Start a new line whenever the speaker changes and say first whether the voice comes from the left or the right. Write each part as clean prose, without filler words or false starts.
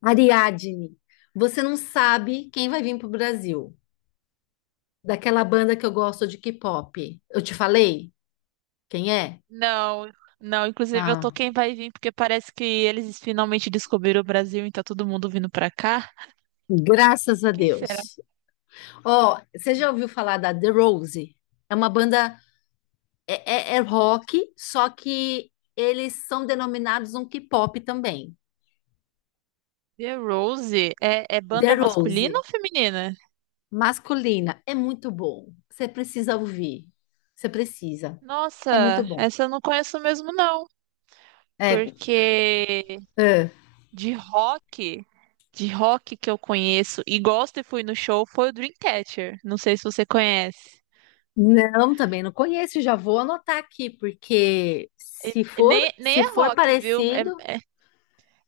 left: Ariadne, você não sabe quem vai vir pro Brasil. Daquela banda que eu gosto de K-pop. Eu te falei quem é?
right: Não, não, inclusive eu
left: Ah,
right: tô quem vai vir, porque parece que eles finalmente descobriram o Brasil e tá todo mundo vindo pra cá.
left: graças a
right: Quem será?
left: Deus. Ó, você já ouviu falar da The Rose? É uma banda, é rock, só que eles são denominados um K-pop também.
right: The Rose? É, é
left: The
right: banda
left: Rose,
right: masculina ou feminina?
left: masculina, é muito bom. Você precisa ouvir. Você precisa. É muito
right: Nossa,
left: bom.
right: essa eu não conheço mesmo não,
left: É,
right: porque
left: é.
right: de rock, de rock que eu conheço e gosto e fui no show foi o Dreamcatcher, não sei se você conhece.
left: Não, também não conheço, já vou anotar aqui, porque se for,
right: Nem, nem
left: se
right: é
left: for
right: rock, viu?
left: parecido,
right: É, é,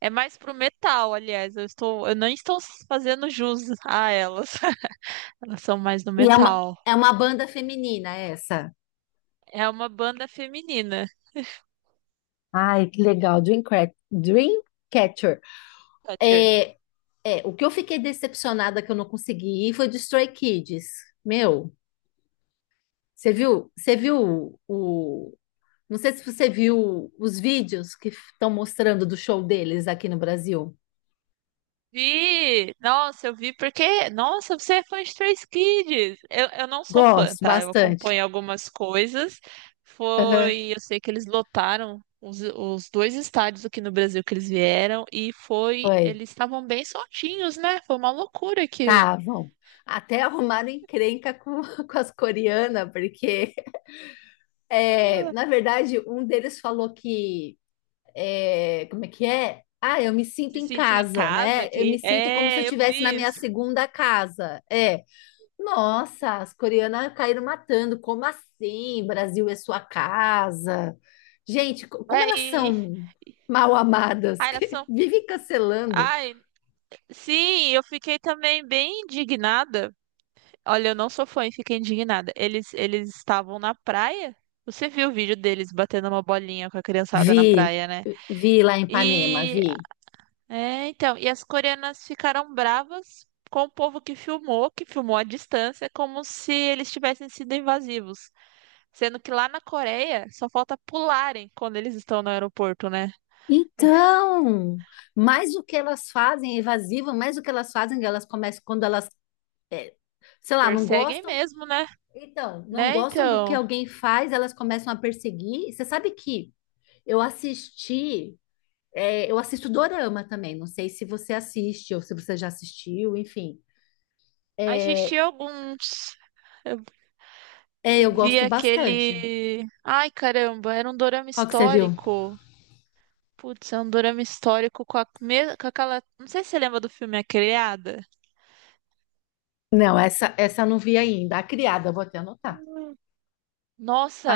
right: é mais pro metal, aliás. Eu não estou fazendo jus a elas. Elas são mais no
left: e é uma,
right: metal.
left: é uma banda feminina essa.
right: É uma banda feminina,
left: Ai, que legal, Dreamcatcher.
right: Thatcher.
left: É, é, o que eu fiquei decepcionada que eu não consegui ir foi de Stray Kids. Meu, você viu, você viu o, não sei se você viu os vídeos que estão mostrando do show deles aqui no Brasil.
right: Vi! Nossa, eu vi porque. Nossa, você é fã de Stray Kids! Eu não sou fã,
left: Gosto
right: tá? Eu
left: bastante.
right: acompanho algumas coisas.
left: Aham,
right: Foi. Eu sei que eles lotaram os dois estádios aqui no Brasil que eles vieram. E foi.
left: foi.
right: Eles estavam bem soltinhos, né? Foi uma loucura que
left: Estavam. Até arrumaram encrenca com, com as coreanas, porque, na verdade, um deles falou que. Como é que é? Ah, eu me sinto
right: se
left: em
right: sentiu em
left: casa,
right: casa
left: né? Eu
right: aqui.
left: me sinto como se eu
right: É, eu
left: estivesse na
right: vi
left: minha
right: isso.
left: segunda casa. É. Nossa, as coreanas caíram matando. Como assim? Brasil é sua casa. Gente, como
right: É,
left: elas
right: e.
left: são
right: e-
left: mal amadas,
right: Ai, elas
left: que
right: são.
left: vivem cancelando.
right: Ai, sim, eu fiquei também bem indignada. Olha, eu não sou fã e fiquei indignada. Eles estavam na praia. Você viu o vídeo deles batendo uma bolinha com a criançada na
left: Vi,
right: praia, né?
left: vi lá em Ipanema,
right: E
left: vi.
right: é, então, e as coreanas ficaram bravas com o povo que filmou à distância, como se eles tivessem sido invasivos. Sendo que lá na Coreia só falta pularem quando eles estão no aeroporto, né? É,
left: Então, mais o que elas fazem, é evasiva, mais o que elas fazem, elas começam quando elas, sei lá, não
right: perseguem
left: gostam.
right: mesmo, né?
left: Então, não
right: Né,
left: gostam do que
right: então.
left: alguém faz, elas começam a perseguir. Você sabe que eu assisti, eu assisto Dorama também. Não sei se você assiste ou se você já assistiu, enfim. É,
right: Assisti alguns.
left: é,
right: Eu
left: eu
right: vi
left: gosto bastante.
right: aquele. Ai, caramba, era um dorama
left: Qual que você viu?
right: histórico. Putz, é um dorama histórico com, a... me- com aquela. Não sei se você lembra do filme A Criada.
left: Não, essa eu não vi ainda. A Criada, eu vou até anotar.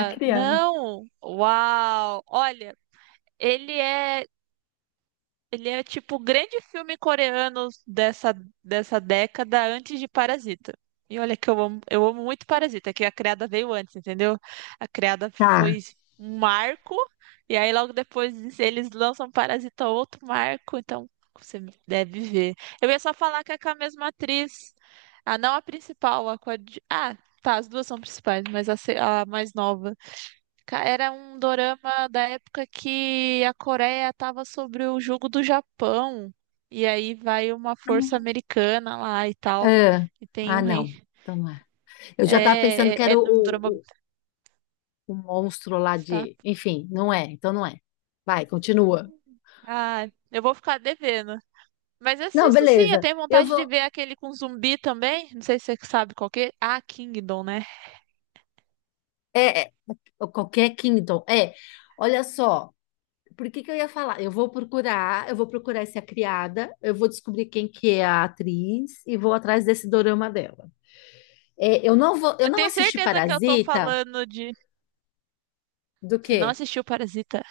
left: A criada.
right: não! Uau! Olha, ele é. Ele é tipo o grande filme coreano dessa, dessa década antes de Parasita. E olha que eu amo muito Parasita, que a Criada veio antes, entendeu? A Criada
left: Tá.
right: foi um marco, e aí logo depois eles lançam Parasita outro marco, então você deve ver. Eu ia só falar que é com a mesma atriz, a não a principal, a coadju... Ah, tá, as duas são principais, mas a, se- a mais nova. Ca- Era um dorama da época que a Coreia estava sobre o jugo do Japão. E aí vai uma força americana lá e tal.
left: Ah,
right: E tem
left: ah,
right: um
left: não.
right: rei.
left: Então não é. Eu já estava pensando
right: É, é,
left: que era o,
right: é um drama.
left: o, o monstro lá
right: Está...
left: de. Enfim, não é, então não é. Vai, continua.
right: Ah, eu vou ficar devendo. Mas
left: Não,
right: assisto sim, eu
left: beleza.
right: tenho
left: Eu
right: vontade de
left: vou.
right: ver aquele com zumbi também. Não sei se você sabe qual que é. Ah, Kingdom, né?
left: É, qualquer Kingdom. É, olha só. Por que que eu ia falar? Eu vou procurar essa criada, eu vou descobrir quem que é a atriz e vou atrás desse dorama dela. Eu
right: Eu
left: não
right: tenho
left: assisti
right: certeza que eu tô
left: Parasita
right: falando de.
left: do
right: Você não
left: quê?
right: assistiu Parasita?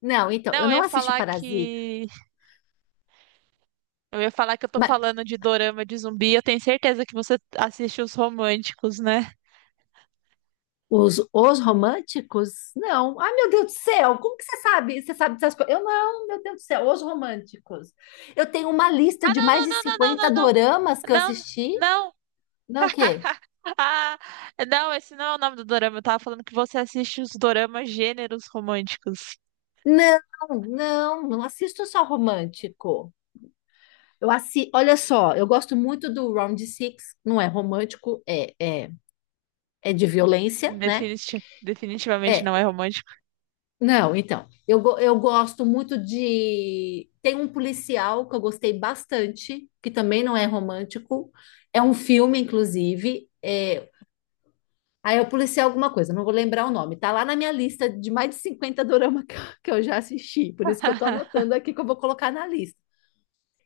left: Não, então,
right: Não,
left: eu
right: eu
left: não
right: ia
left: assisti
right: falar
left: Parasita.
right: que eu ia falar que eu tô falando de dorama de zumbi, eu tenho certeza que você assiste os românticos, né?
left: Os românticos? Não. Ai, meu Deus do céu, como que você sabe? Você sabe dessas coisas? Eu não, meu Deus do céu, os românticos. Eu tenho uma lista
right: Ah,
left: de
right: não,
left: mais
right: não,
left: de
right: não, não,
left: 50
right: não,
left: doramas que eu
right: não, não, não,
left: assisti.
right: não.
left: Não, o quê?
right: Ah, não, esse não é o nome do dorama. Eu tava falando que você assiste os doramas gêneros românticos.
left: Não, não assisto só romântico. Eu assi... Olha só, eu gosto muito do Round Six, não é romântico, é é de violência, né?
right: Definiti- definitivamente
left: É,
right: não é romântico.
left: Não, então, eu gosto muito de. Tem um policial que eu gostei bastante, que também não é romântico, é um filme, inclusive. Ah, é o policial alguma coisa, não vou lembrar o nome. Tá lá na minha lista de mais de 50 dorama que eu já assisti, por isso que eu tô anotando aqui que eu vou colocar na lista.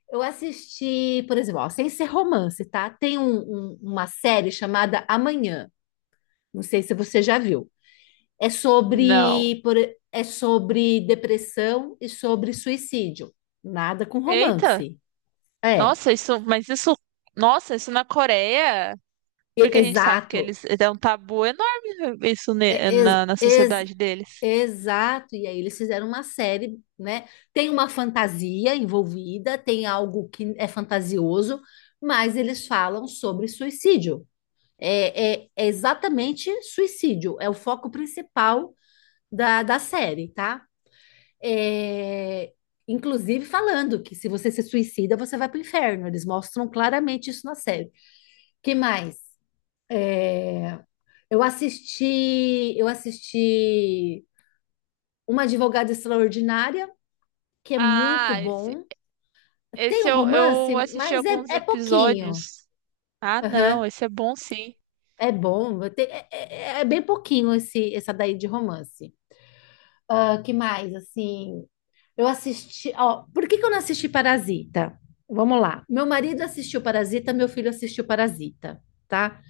left: Eu assisti, por exemplo, ó, sem ser romance, tá? Tem uma série chamada Amanhã, não sei se você já viu. É
right: Não.
left: sobre, por- é sobre depressão e sobre suicídio. Nada com
right: Eita,
left: romance. É,
right: nossa, isso, mas isso, nossa, isso na Coreia,
left: e-
right: porque a gente sabe que
left: exato.
right: eles é um tabu enorme isso ne-
left: É- ex-
right: na, na
left: ex-
right: sociedade deles.
left: exato. E aí eles fizeram uma série, né? Tem uma fantasia envolvida, tem algo que é fantasioso, mas eles falam sobre suicídio. É exatamente suicídio. É o foco principal da série, tá? é, Inclusive falando que se você se suicida, você vai para o inferno. Eles mostram claramente isso na série. Que mais? É, eu assisti Uma Advogada Extraordinária, que é muito
right: Ah,
left: bom. Tem
right: esse
left: um
right: eu,
left: romance,
right: eu assisti
left: mas é,
right: alguns
left: é pouquinho.
right: episódios. Ah, não,
left: Aham.
right: esse é bom sim.
left: É bom, é bem pouquinho esse, essa daí de romance. Ah, que mais? Assim, eu assisti. Ó, por que que eu não assisti Parasita? Vamos lá. Meu marido assistiu Parasita, meu filho assistiu Parasita, tá?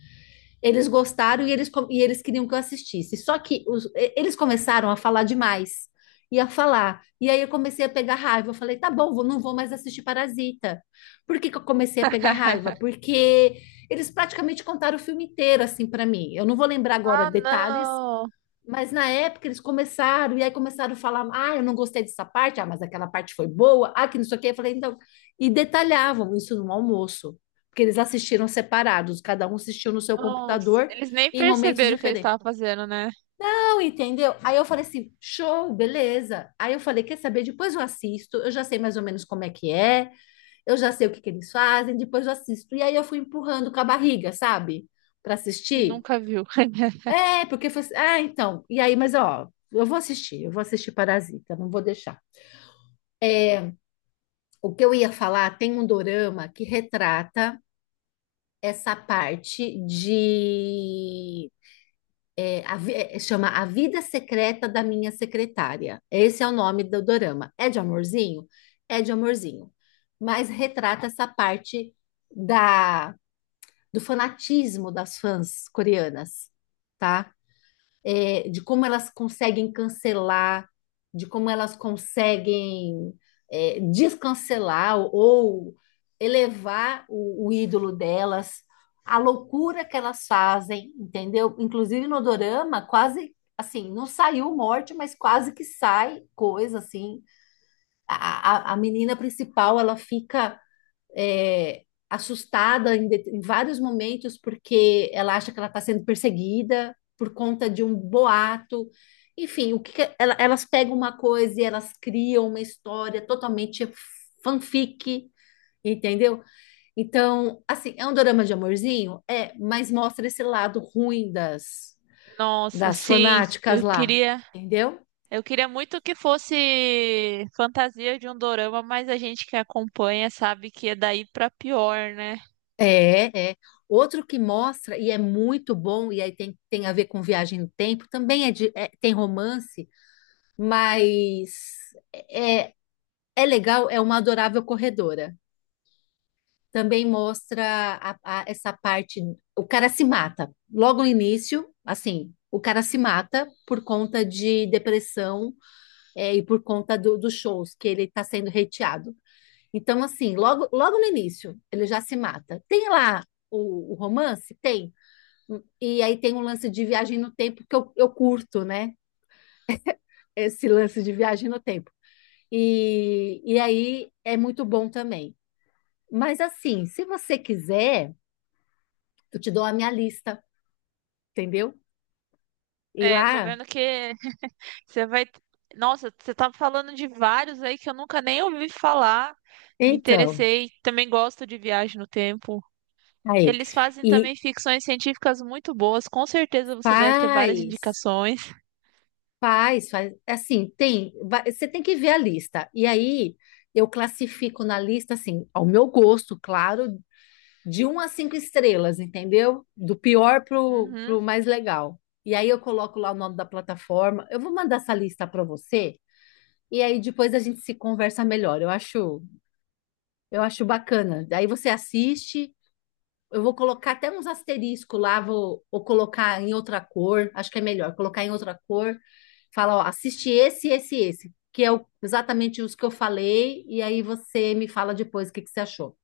left: Eles gostaram e e eles queriam que eu assistisse. Só que eles começaram a falar demais. E a falar. E aí eu comecei a pegar raiva. Eu falei, tá bom, não vou mais assistir Parasita. Por que que eu comecei a pegar raiva? Porque eles praticamente contaram o filme inteiro, assim, para mim. Eu não vou lembrar agora
right: Ah,
left: detalhes,
right: não.
left: mas na época eles começaram, e aí começaram a falar: ah, eu não gostei dessa parte, ah, mas aquela parte foi boa, ah, que não sei o quê. Eu falei, então. E detalhavam isso no almoço, porque eles assistiram separados, cada um assistiu no seu
right: Nossa,
left: computador
right: eles nem
left: em momentos
right: perceberam o que eles
left: diferentes.
right: estavam fazendo, né?
left: Não, entendeu? Aí eu falei assim: show, beleza. Aí eu falei: quer saber? Depois eu assisto, eu já sei mais ou menos como é que é, eu já sei o que que eles fazem, depois eu assisto. E aí eu fui empurrando com a barriga, sabe? Para
right: E
left: assistir.
right: nunca viu.
left: É, porque foi assim, ah, então, e aí, mas ó, eu vou assistir Parasita, não vou deixar. O que eu ia falar, tem um dorama que retrata essa parte de chama A Vida Secreta da Minha Secretária. Esse é o nome do dorama. É de amorzinho? É de amorzinho. Mas retrata essa parte da do fanatismo das fãs coreanas, tá? De como elas conseguem cancelar, de como elas conseguem descancelar ou elevar o ídolo delas, a loucura que elas fazem, entendeu? Inclusive no dorama, quase assim, não saiu morte, mas quase que sai coisa assim. A menina principal, ela fica é, assustada em, em vários momentos porque ela acha que ela está sendo perseguida por conta de um boato. Enfim, o que que é, elas pegam uma coisa e elas criam uma história totalmente fanfic, entendeu? Então, assim, é um dorama de amorzinho? É, mas mostra esse lado ruim das,
right: Nossa,
left: das
right: sim,
left: fanáticas
right: eu
left: lá,
right: queria,
left: entendeu?
right: eu queria muito que fosse fantasia de um dorama, mas a gente que acompanha sabe que é daí pra pior, né?
left: É. Outro que mostra, e é muito bom, e aí tem, tem a ver com viagem no tempo, também tem romance, mas é legal, é uma adorável corredora. Também mostra essa parte, o cara se mata. Logo no início, assim, o cara se mata por conta de depressão, e por conta dos shows que ele está sendo hateado. Então, assim, logo, logo no início, ele já se mata. Tem lá o romance? Tem. E aí tem um lance de viagem no tempo que eu curto, né? Esse lance de viagem no tempo. E aí é muito bom também. Mas assim, se você quiser, eu te dou a minha lista, entendeu? E
right: É, tô
left: lá,
right: vendo que você vai. Nossa, você tá falando de vários aí que eu nunca nem ouvi falar. Me
left: então,
right: interessei. Também gosto de viagem no tempo.
left: aí.
right: Eles fazem
left: E
right: também ficções científicas muito boas. Com certeza você deve ter várias
left: faz,
right: indicações.
left: faz, faz. Assim, tem, você tem que ver a lista. E aí eu classifico na lista, assim, ao meu gosto, claro, de um a cinco estrelas, entendeu? Do pior
right: Uhum.
left: pro mais legal. E aí eu coloco lá o nome da plataforma. Eu vou mandar essa lista para você e aí depois a gente se conversa melhor. Eu acho bacana. Daí você assiste. Eu vou colocar até uns asteriscos lá, vou colocar em outra cor. Acho que é melhor colocar em outra cor. Fala, ó, assiste esse, esse, esse, que é exatamente os que eu falei. E aí você me fala depois o que que você achou.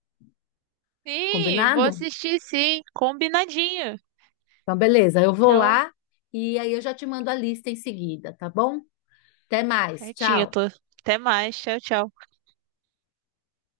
right: Sim, vou
left: Combinado?
right: assistir sim. Combinadinho.
left: Então, beleza, eu vou
right: Então,
left: lá e aí eu já te mando a lista em seguida, tá bom? Até mais,
right: certinho,
left: tchau.
right: tô. Até mais. Tchau, tchau.